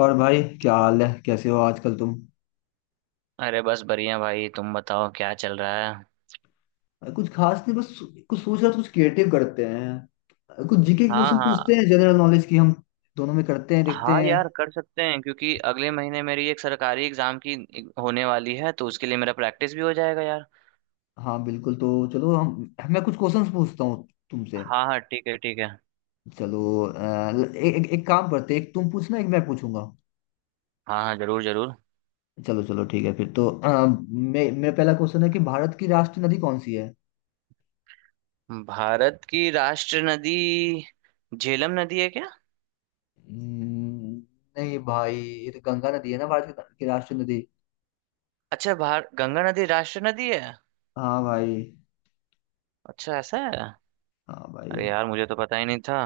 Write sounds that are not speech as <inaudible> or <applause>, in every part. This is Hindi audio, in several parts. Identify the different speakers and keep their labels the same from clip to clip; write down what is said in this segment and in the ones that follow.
Speaker 1: और भाई क्या हाल है, कैसे हो आजकल तुम?
Speaker 2: अरे बस बढ़िया भाई। तुम बताओ क्या चल रहा है।
Speaker 1: कुछ खास नहीं। बस कुछ सोच रहा था, कुछ क्रिएटिव करते हैं, कुछ जीके के
Speaker 2: हाँ
Speaker 1: क्वेश्चन
Speaker 2: हाँ।
Speaker 1: पूछते हैं, जनरल नॉलेज की हम दोनों में करते हैं, देखते
Speaker 2: हाँ
Speaker 1: हैं।
Speaker 2: यार, कर सकते हैं क्योंकि अगले महीने मेरी एक सरकारी एग्जाम की होने वाली है तो उसके लिए मेरा प्रैक्टिस भी हो जाएगा यार।
Speaker 1: हाँ बिल्कुल, तो चलो हम मैं कुछ क्वेश्चंस पूछता हूँ तुमसे।
Speaker 2: हाँ हाँ, ठीक है ठीक है।
Speaker 1: चलो एक एक काम करते हैं, एक तुम पूछना, एक मैं पूछूंगा।
Speaker 2: हाँ हाँ, जरूर जरूर।
Speaker 1: चलो चलो, ठीक है फिर। तो मेरा पहला क्वेश्चन है कि भारत की राष्ट्रीय नदी कौन सी है?
Speaker 2: भारत की राष्ट्र नदी झेलम नदी है क्या?
Speaker 1: हम्म, नहीं भाई, ये तो गंगा नदी है ना, भारत की राष्ट्रीय नदी।
Speaker 2: अच्छा, भार गंगा नदी राष्ट्र नदी है।
Speaker 1: हाँ भाई।
Speaker 2: अच्छा, ऐसा है।
Speaker 1: हाँ भाई।
Speaker 2: अरे यार, मुझे तो पता ही नहीं था।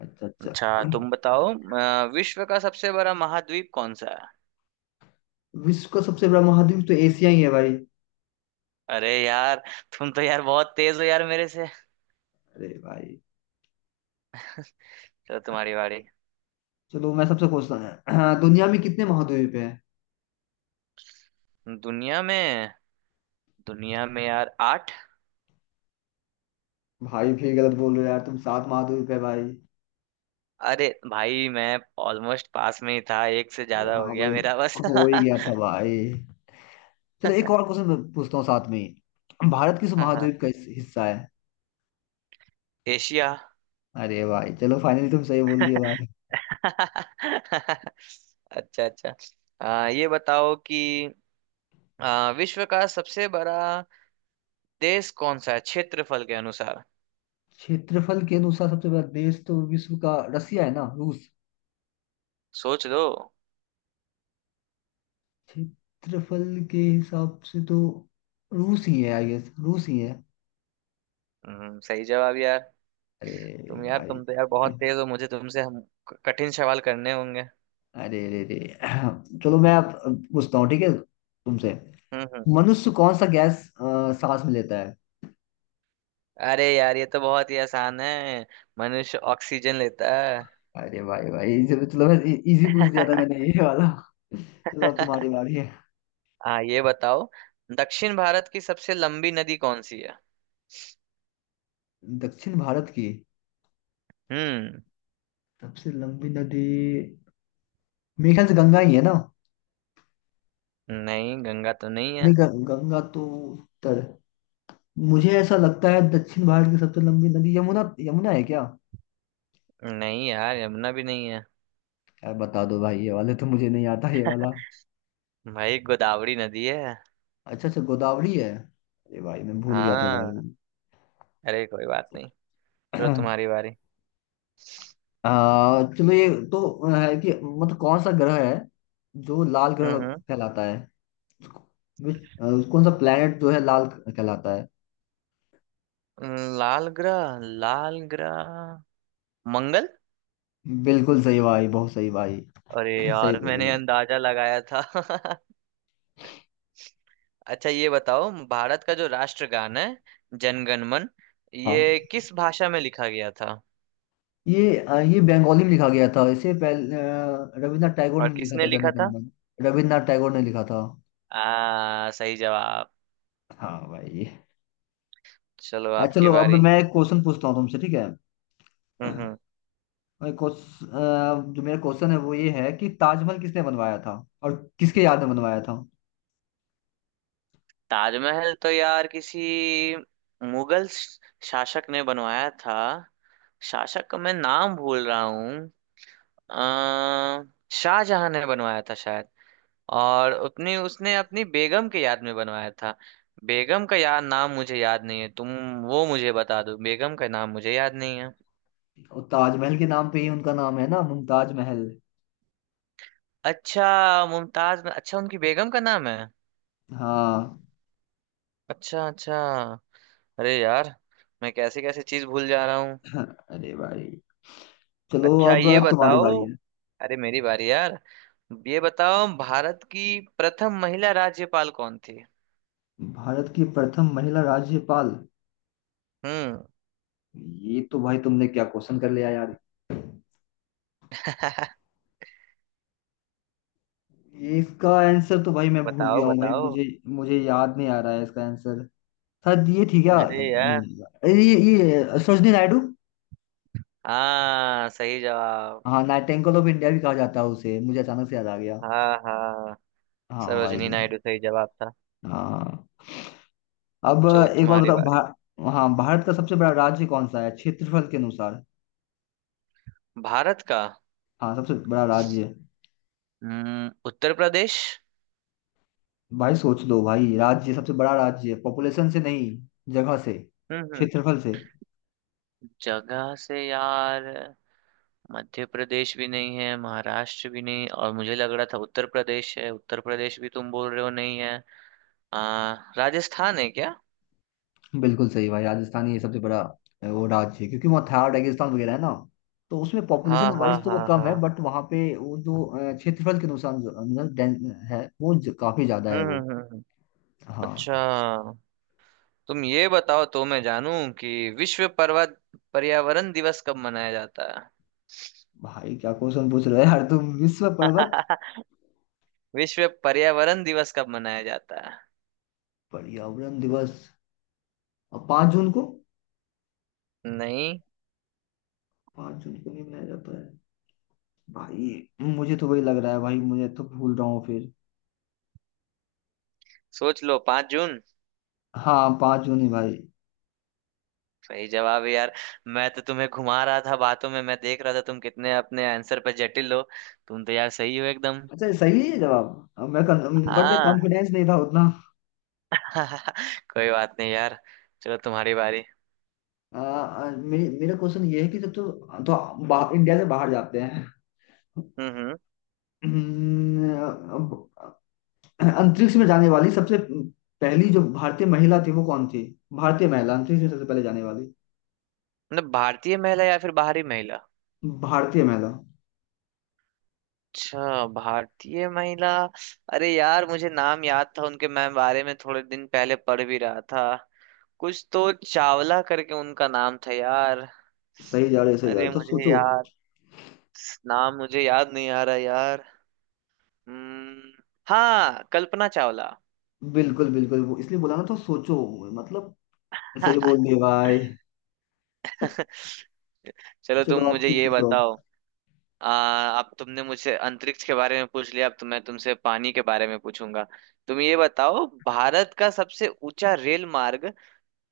Speaker 1: अच्छा अच्छा।
Speaker 2: अच्छा। तुम बताओ विश्व का सबसे बड़ा महाद्वीप कौन सा है?
Speaker 1: विश्व का सबसे बड़ा महाद्वीप तो एशिया ही है भाई।
Speaker 2: अरे यार। तुम तो यार बहुत तेज हो यार मेरे से।
Speaker 1: अरे भाई।
Speaker 2: चलो, तुम्हारी बारी।
Speaker 1: चलो मैं सबसे पूछता हूँ। हाँ, दुनिया में कितने महाद्वीप हैं?
Speaker 2: दुनिया में। दुनिया में यार आठ।
Speaker 1: भाई फिर गलत बोल रहे हो यार तुम, सात महाद्वीप है भाई।
Speaker 2: अरे भाई, मैं ऑलमोस्ट पास में ही था, एक से
Speaker 1: ये
Speaker 2: ज्यादा हो
Speaker 1: हाँ
Speaker 2: गया
Speaker 1: भाई,
Speaker 2: मेरा बस।
Speaker 1: हो
Speaker 2: <laughs> हाँ।
Speaker 1: हो ही गया था भाई। चलो एक और क्वेश्चन पूछता हूँ साथ में ही, भारत किस
Speaker 2: हाँ।
Speaker 1: महाद्वीप का हिस्सा है?
Speaker 2: एशिया।
Speaker 1: अरे भाई, चलो फाइनली तुम सही बोल दिए
Speaker 2: <laughs>
Speaker 1: भाई।
Speaker 2: अच्छा अच्छा। ये बताओ कि विश्व का सबसे बड़ा देश कौन सा है क्षेत्रफल के अनुसार?
Speaker 1: क्षेत्रफल के अनुसार सबसे बड़ा देश तो विश्व का रसिया है ना, रूस।
Speaker 2: सोच लो।
Speaker 1: क्षेत्रफल के हिसाब से तो रूस ही है, आई गेस रूस ही है।
Speaker 2: सही जवाब यार।
Speaker 1: अरे
Speaker 2: तुम यार,
Speaker 1: भाई।
Speaker 2: तुम तो यार बहुत तेज हो, मुझे तुमसे हम कठिन सवाल करने होंगे।
Speaker 1: अरे अरे अरे, चलो मैं अब पूछता हूँ ठीक है, तुमसे।
Speaker 2: हम्म हम्म।
Speaker 1: मनुष्य कौन सा गैस सांस में लेता है?
Speaker 2: अरे यार, ये तो बहुत ही आसान है। मनुष्य ऑक्सीजन लेता है।
Speaker 1: अरे भाई भाई, चलो मैं इजी पूछ लिया था मैंने
Speaker 2: <laughs>
Speaker 1: ये वाला। चलो अब तुम्हारी बारी है।
Speaker 2: हाँ, ये बताओ। दक्षिण भारत की सबसे लंबी नदी कौन सी है?
Speaker 1: दक्षिण भारत की
Speaker 2: हम्म।
Speaker 1: सबसे लंबी नदी, मेरे ख्याल से गंगा ही है ना।
Speaker 2: नहीं, गंगा तो नहीं है।
Speaker 1: नहीं, गंगा तो उत्तर। मुझे ऐसा लगता है दक्षिण भारत की सबसे लंबी नदी यमुना, यमुना है क्या?
Speaker 2: नहीं यार, यमुना भी नहीं है।
Speaker 1: यार बता दो भाई, ये वाले तो मुझे नहीं आता ये वाला।
Speaker 2: भाई, गोदावरी नदी है।
Speaker 1: अच्छा अच्छा, गोदावरी है। अरे भाई मैं भूल गया था
Speaker 2: हाँ।
Speaker 1: भाई।
Speaker 2: अरे, कोई बात नहीं। चलो, तुम्हारी बारी।
Speaker 1: चलो ये तो है कि मतलब कौन सा ग्रह है जो लाल ग्रह
Speaker 2: हम्म
Speaker 1: कहलाता है? कौन सा प्लेनेट जो है लाल कहलाता है?
Speaker 2: लाल ग्रह, लाल ग्रह, मंगल।
Speaker 1: बिल्कुल सही भाई, बहुत सही भाई।
Speaker 2: अरे
Speaker 1: <clears throat> सही
Speaker 2: यार,
Speaker 1: बोल रहे
Speaker 2: मैंने
Speaker 1: हो।
Speaker 2: अंदाजा लगाया था। <laughs> अच्छा, ये बताओ, भारत का जो राष्ट्रगान है, जनगण मन,
Speaker 1: हाँ,
Speaker 2: ये किस भाषा में लिखा गया था?
Speaker 1: ये बंगाली में लिखा गया था, इससे पहले रविन्द्रनाथ टैगोर
Speaker 2: और
Speaker 1: ने लिखा
Speaker 2: किसने
Speaker 1: था
Speaker 2: लिखा
Speaker 1: जनगण
Speaker 2: था?
Speaker 1: मन। रविन्द्रनाथ टैगोर ने लिखा था।
Speaker 2: आ सही जवाब।
Speaker 1: हाँ भाई।
Speaker 2: चलो आपकी
Speaker 1: चलो अब
Speaker 2: बारी।
Speaker 1: मैं एक क्वेश्चन पूछता हूँ तुमसे, ठीक है।
Speaker 2: हम्म।
Speaker 1: जो मेरा क्वेश्चन है वो ये है कि ताजमहल किसने बनवाया था और किसके याद में बनवाया था?
Speaker 2: ताजमहल तो यार किसी मुगल शासक ने बनवाया था। शासक का मैं नाम भूल रहा हूँ। आ शाहजहां ने बनवाया था शायद। और अपनी, उसने अपनी बेगम के याद में बनवाया था। बेगम का याद नाम मुझे याद नहीं है, तुम वो मुझे बता दो, बेगम का नाम मुझे याद नहीं है।
Speaker 1: और ताजमहल के नाम पे ही उनका नाम है ना, मुमताज महल।
Speaker 2: अच्छा, मुमताज, अच्छा उनकी बेगम का नाम है।
Speaker 1: हाँ।
Speaker 2: अच्छा अच्छा। अरे यार, मैं कैसे कैसे चीज भूल जा रहा हूँ।
Speaker 1: <laughs> अरे भाई, चलो
Speaker 2: अच्छा,
Speaker 1: अब
Speaker 2: ये
Speaker 1: तुम्हारी
Speaker 2: बताओ।
Speaker 1: बारी है।
Speaker 2: अरे, मेरी बारी यार। ये बताओ, भारत की प्रथम महिला राज्यपाल कौन थी?
Speaker 1: भारत की प्रथम महिला राज्यपाल,
Speaker 2: हम्म।
Speaker 1: ये तो भाई तुमने क्या क्वेश्चन कर लिया यार।
Speaker 2: <laughs>
Speaker 1: ये इसका आंसर तो भाई मैं भूल
Speaker 2: बताओ
Speaker 1: गया हूँ भाई,
Speaker 2: बताओ।
Speaker 1: मुझे मुझे याद नहीं आ रहा है इसका आंसर। शायद ये थी क्या,
Speaker 2: अरे यार।
Speaker 1: नहीं, अरे ये सरोजनी नायडू।
Speaker 2: हाँ, सही जवाब।
Speaker 1: हाँ, नाइटिंगेल ऑफ इंडिया भी कहा जाता है उसे, मुझे अचानक से याद आ गया।
Speaker 2: हाँ हाँ।
Speaker 1: हाँ भाई।
Speaker 2: सरोजिनी नायडू, सही जवाब था।
Speaker 1: हाँ। अब
Speaker 2: चलो,
Speaker 1: एक बार
Speaker 2: तुम्हारी
Speaker 1: बताओ
Speaker 2: बारी।
Speaker 1: हाँ, भारत का सबसे बड़ा राज्य कौन सा है क्षेत्रफल के अनुसार?
Speaker 2: भारत का?
Speaker 1: हाँ सबसे बड़ा राज्य।
Speaker 2: उत्तर प्रदेश।
Speaker 1: भाई सोच लो भाई, राज्य सबसे बड़ा राज्य, पॉपुलेशन से नहीं, जगह से,
Speaker 2: हम्म हम्म।
Speaker 1: क्षेत्रफल से।
Speaker 2: जगह से यार, मध्य प्रदेश भी नहीं है, महाराष्ट्र भी नहीं, और मुझे लग रहा था उत्तर प्रदेश है, उत्तर प्रदेश भी तुम बोल रहे हो नहीं है। राजस्थान है क्या?
Speaker 1: बिल्कुल सही भाई, राजस्थान ही सबसे बड़ा वो राज्य है, क्योंकि वहाँ थार रेगिस्तान वगैरह है ना। तो उसमें
Speaker 2: हाँ
Speaker 1: पॉपुलेशन
Speaker 2: हाँ
Speaker 1: वाइज तो वो
Speaker 2: हाँ
Speaker 1: कम है,
Speaker 2: हाँ।
Speaker 1: बट वहाँ पे वो जो क्षेत्रफल के अनुसार है वो काफी ज्यादा
Speaker 2: हम्म
Speaker 1: है
Speaker 2: हम्म
Speaker 1: वो।
Speaker 2: हम्म, हम्म।
Speaker 1: हाँ।
Speaker 2: अच्छा। तुम ये बताओ तो मैं जानूं कि विश्व पर्वत पर्यावरण दिवस कब मनाया जाता है?
Speaker 1: भाई क्या क्वेश्चन पूछ रहे हो यार तुम, विश्व पर्वत?
Speaker 2: <laughs> विश्व पर्यावरण दिवस कब मनाया जाता है?
Speaker 1: पर्यावरण दिवस, और 5 जून को।
Speaker 2: नहीं।
Speaker 1: पाँच जून को नहीं मनाया जाता है? भाई मुझे तो वही लग रहा है भाई, मुझे तो भूल रहा हूँ फिर।
Speaker 2: सोच लो, 5 जून।
Speaker 1: हाँ पाँच जून ही भाई।
Speaker 2: सही जवाब है यार। मैं तो तुम्हें घुमा रहा था बातों में, मैं देख रहा था तुम कितने अपने आंसर पर जटिल हो। तुम तो यार सही हो एकदम।
Speaker 1: अच्छा, सही है जवाब। अब मैं, बट मैं
Speaker 2: हाँ।
Speaker 1: कॉन्फिडेंस नहीं था उतना।
Speaker 2: <laughs> कोई बात नहीं यार। चलो, तुम्हारी बारी।
Speaker 1: आ, आ, मे, मेरा क्वेश्चन ये है कि तो बाहर, इंडिया से बाहर जाते हैं।
Speaker 2: हम्म।
Speaker 1: हम्म, अब अंतरिक्ष में जाने वाली सबसे पहली जो भारतीय महिला थी वो कौन थी? भारतीय महिला, अंतरिक्ष में सबसे पहले जाने वाली
Speaker 2: मतलब, भारतीय महिला या फिर बाहरी महिला?
Speaker 1: भारतीय महिला।
Speaker 2: अच्छा, भारतीय महिला। अरे यार, मुझे नाम याद था उनके, मैं बारे में थोड़े दिन पहले पढ़ भी रहा था। कुछ तो चावला करके उनका नाम था यार।
Speaker 1: सही जा रहे हो, सही जा रहे
Speaker 2: अरे,
Speaker 1: हो, तो
Speaker 2: मुझे
Speaker 1: सोचो।
Speaker 2: याद नाम मुझे याद नहीं आ रहा यार। हम्म। हाँ, कल्पना चावला।
Speaker 1: बिल्कुल बिल्कुल, वो इसलिए बोला ना तो सोचो मतलब। सही
Speaker 2: <laughs>
Speaker 1: बोल दिए भाई।
Speaker 2: चलो, तुम
Speaker 1: चलो आप
Speaker 2: मुझे
Speaker 1: तुम
Speaker 2: ये
Speaker 1: पूछो
Speaker 2: बताओ।
Speaker 1: अब।
Speaker 2: अब तुमने मुझसे अंतरिक्ष के बारे में पूछ लिया, अब तो मैं तुमसे पानी के बारे में पूछूंगा। तुम ये बताओ, भारत का सबसे ऊंचा रेल मार्ग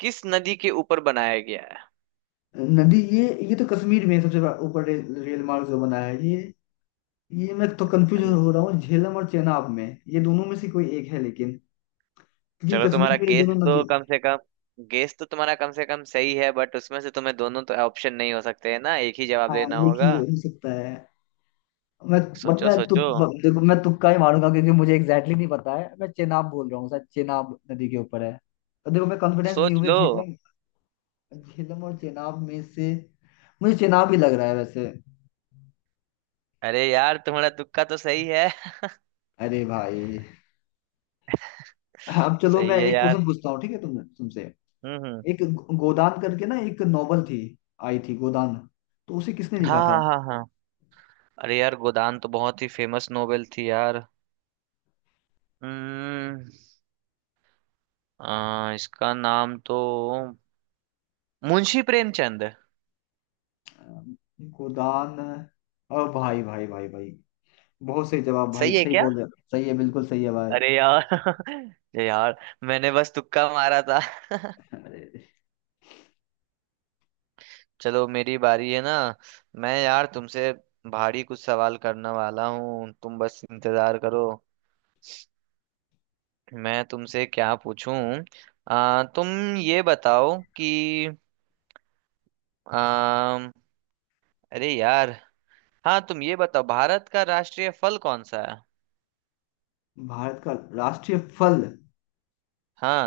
Speaker 2: किस नदी के ऊपर बनाया गया है?
Speaker 1: नदी ये तो कश्मीर में सबसे बड़ा ऊपर रेल मार्ग जो बना है ये मैं तो कंफ्यूज
Speaker 2: अन-
Speaker 1: हो रहा हूँ झेलम और चेनाब में। ये दोनों में से कोई एक है लेकिन, क्योंकि
Speaker 2: चलो, तुम्हारा
Speaker 1: कश्मीर में ये
Speaker 2: गेस
Speaker 1: दोनों नदी।
Speaker 2: तो कम से कम गेस तो तुम्हारा कम से कम सही है, बट उसमें से तुम्हें दोनों तो ऑप्शन नहीं हो सकते है ना, एक ही जवाब
Speaker 1: हाँ
Speaker 2: देना
Speaker 1: एक
Speaker 2: होगा।
Speaker 1: ही हो सकता है। मैं, बट
Speaker 2: सोचो
Speaker 1: मैं
Speaker 2: सोचो।
Speaker 1: देखो मैं तुक्का ही मारूंगा, क्योंकि मुझे एग्जैक्टली नहीं पता है, मैं चेनाब बोल रहा हूँ, शायद चेनाब नदी के ऊपर है। तो देखो मैं कॉन्फिडेंस नहीं
Speaker 2: सोच
Speaker 1: हूँ,
Speaker 2: लो।
Speaker 1: झेलम, झेलम और चेनाब में से मुझे चेनाब ही लग रहा है वैसे।
Speaker 2: अरे यार, तुम्हारा तुक्का तो सही है।
Speaker 1: अरे भाई। अब
Speaker 2: <laughs>
Speaker 1: चलो मैं
Speaker 2: सही है
Speaker 1: एक
Speaker 2: यार।
Speaker 1: क्वेश्चन पूछता हूँ ठीक है, तुमसे।
Speaker 2: हम्म।
Speaker 1: एक गोदान करके ना एक नॉवल थी, आई थी गोदान, तो उसे किसने लिखा
Speaker 2: हाँ
Speaker 1: था?
Speaker 2: हाँ हाँ हाँ। अरे यार, गोदान तो बहुत ही फेमस नोवेल थी यार। हम्म। इसका नाम तो मुंशी प्रेमचंद है।
Speaker 1: अ, गोदान, और भाई भाई भाई भाई, बहुत सही जवाब भाई,
Speaker 2: सही है
Speaker 1: सही
Speaker 2: क्या?
Speaker 1: बोल रहे हो, सही है, बिल्कुल सही है भाई।
Speaker 2: अरे यार। <laughs> अरे यार, मैंने बस तुक्का मारा था।
Speaker 1: अरे।
Speaker 2: चलो, मेरी बारी है ना। मैं यार तुमसे भारी कुछ सवाल करने वाला हूँ, तुम बस इंतजार करो। मैं तुमसे क्या पूछूं। तुम ये बताओ कि आ, अरे यार। हाँ, तुम ये बताओ, भारत का राष्ट्रीय फल कौन सा है?
Speaker 1: भारत का राष्ट्रीय फल।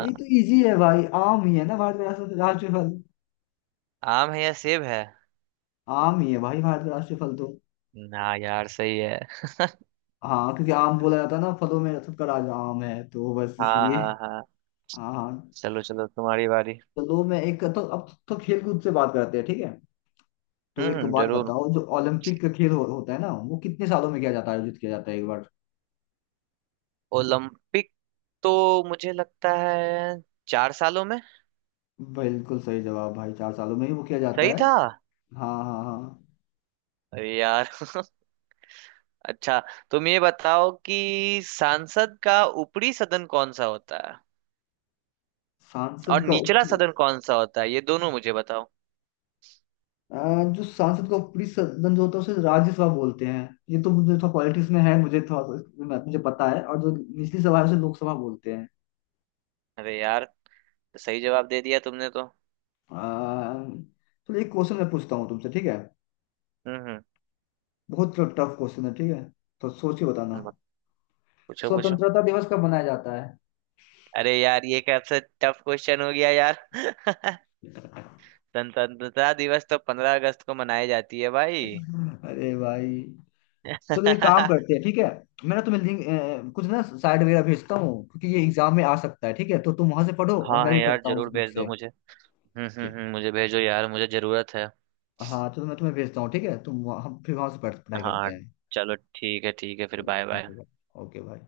Speaker 1: भाई तो इजी है भाई, आम ही है ना, भारत का राष्ट्रीय फल।
Speaker 2: आम है या सेब है?
Speaker 1: आम ही है भाई, भारत का राष्ट्रीय फल तो।
Speaker 2: ना यार, सही है।
Speaker 1: हाँ क्योंकि आम बोला जाता है ना, फलों में सबका राजा आम है, तो बस
Speaker 2: हाँ
Speaker 1: इसलिए।
Speaker 2: हाँ हाँ।
Speaker 1: हाँ हाँ।
Speaker 2: चलो चलो, तुम्हारी बारी।
Speaker 1: चलो मैं एक, तो अब तो खेल कूद से बात करते हैं ठीक है। तो एक बात
Speaker 2: जरूर।
Speaker 1: बताओ, जो ओलंपिक का खेल होता है ना, वो कितने सालों में किया जाता है, आयोजित किया जाता है एक बार?
Speaker 2: ओलंपिक, तो मुझे लगता है 4 सालों में।
Speaker 1: बिल्कुल सही जवाब भाई, चार सालों में ही वो किया जाता
Speaker 2: सही
Speaker 1: है।
Speaker 2: था।
Speaker 1: हाँ हाँ हाँ।
Speaker 2: अरे यार। <laughs> अच्छा, तुम ये बताओ कि सांसद का ऊपरी सदन कौन सा होता है
Speaker 1: सांसद
Speaker 2: और
Speaker 1: का
Speaker 2: निचला सदन कौन सा होता है, ये दोनों मुझे बताओ।
Speaker 1: जो सांसद का ऊपरी सदन जो होता है उसे राज्यसभा बोलते हैं। ये तो मुझे थोड़ा पॉलिटिक्स में है, मुझे थोड़ा मुझे पता है, और जो निचली सभा है उसे लोकसभा बोलते हैं।
Speaker 2: अरे यार, सही जवाब दे दिया तुमने तो।
Speaker 1: आ, चलो एक क्वेश्चन मैं पूछता हूँ तुमसे, ठीक है।
Speaker 2: हम्म
Speaker 1: बहुत टफ क्वेश्चन है ठीक है, तो सोच के बताना।
Speaker 2: हम्म। पूछो पूछो।
Speaker 1: स्वतंत्रता दिवस कब मनाया जाता है?
Speaker 2: अरे यार, ये कैसा टफ क्वेश्चन हो गया यार। <laughs> स्वतंत्रता दिवस तो 15 अगस्त को मनाई जाती है भाई।
Speaker 1: अरे भाई।
Speaker 2: <laughs>
Speaker 1: चलो एक काम
Speaker 2: हम्म।
Speaker 1: करते हैं ठीक है, मैं ना तुम्हें लिंक, कुछ ना साइड वगैरह भेजता हूँ, क्योंकि ये एग्जाम में आ सकता है ठीक है, तो तुम वहां से पढ़ो और
Speaker 2: हाँ
Speaker 1: मैं
Speaker 2: है
Speaker 1: भी
Speaker 2: यार,
Speaker 1: पढ़ता हूँ उस
Speaker 2: जरूर
Speaker 1: बुक
Speaker 2: भेज दो
Speaker 1: से।
Speaker 2: मुझे।
Speaker 1: ठीक।
Speaker 2: मुझे भेजो यार मुझे जरूरत है।
Speaker 1: हाँ तो मैं तुम्हें भेजता हूँ ठीक है, हम फिर वहां से पढ़ाई करते
Speaker 2: हाँ।
Speaker 1: हैं।
Speaker 2: चलो ठीक है ठीक है, फिर
Speaker 1: चलो
Speaker 2: बाय
Speaker 1: ठीक
Speaker 2: बाय।
Speaker 1: है भाई, ओके भाई।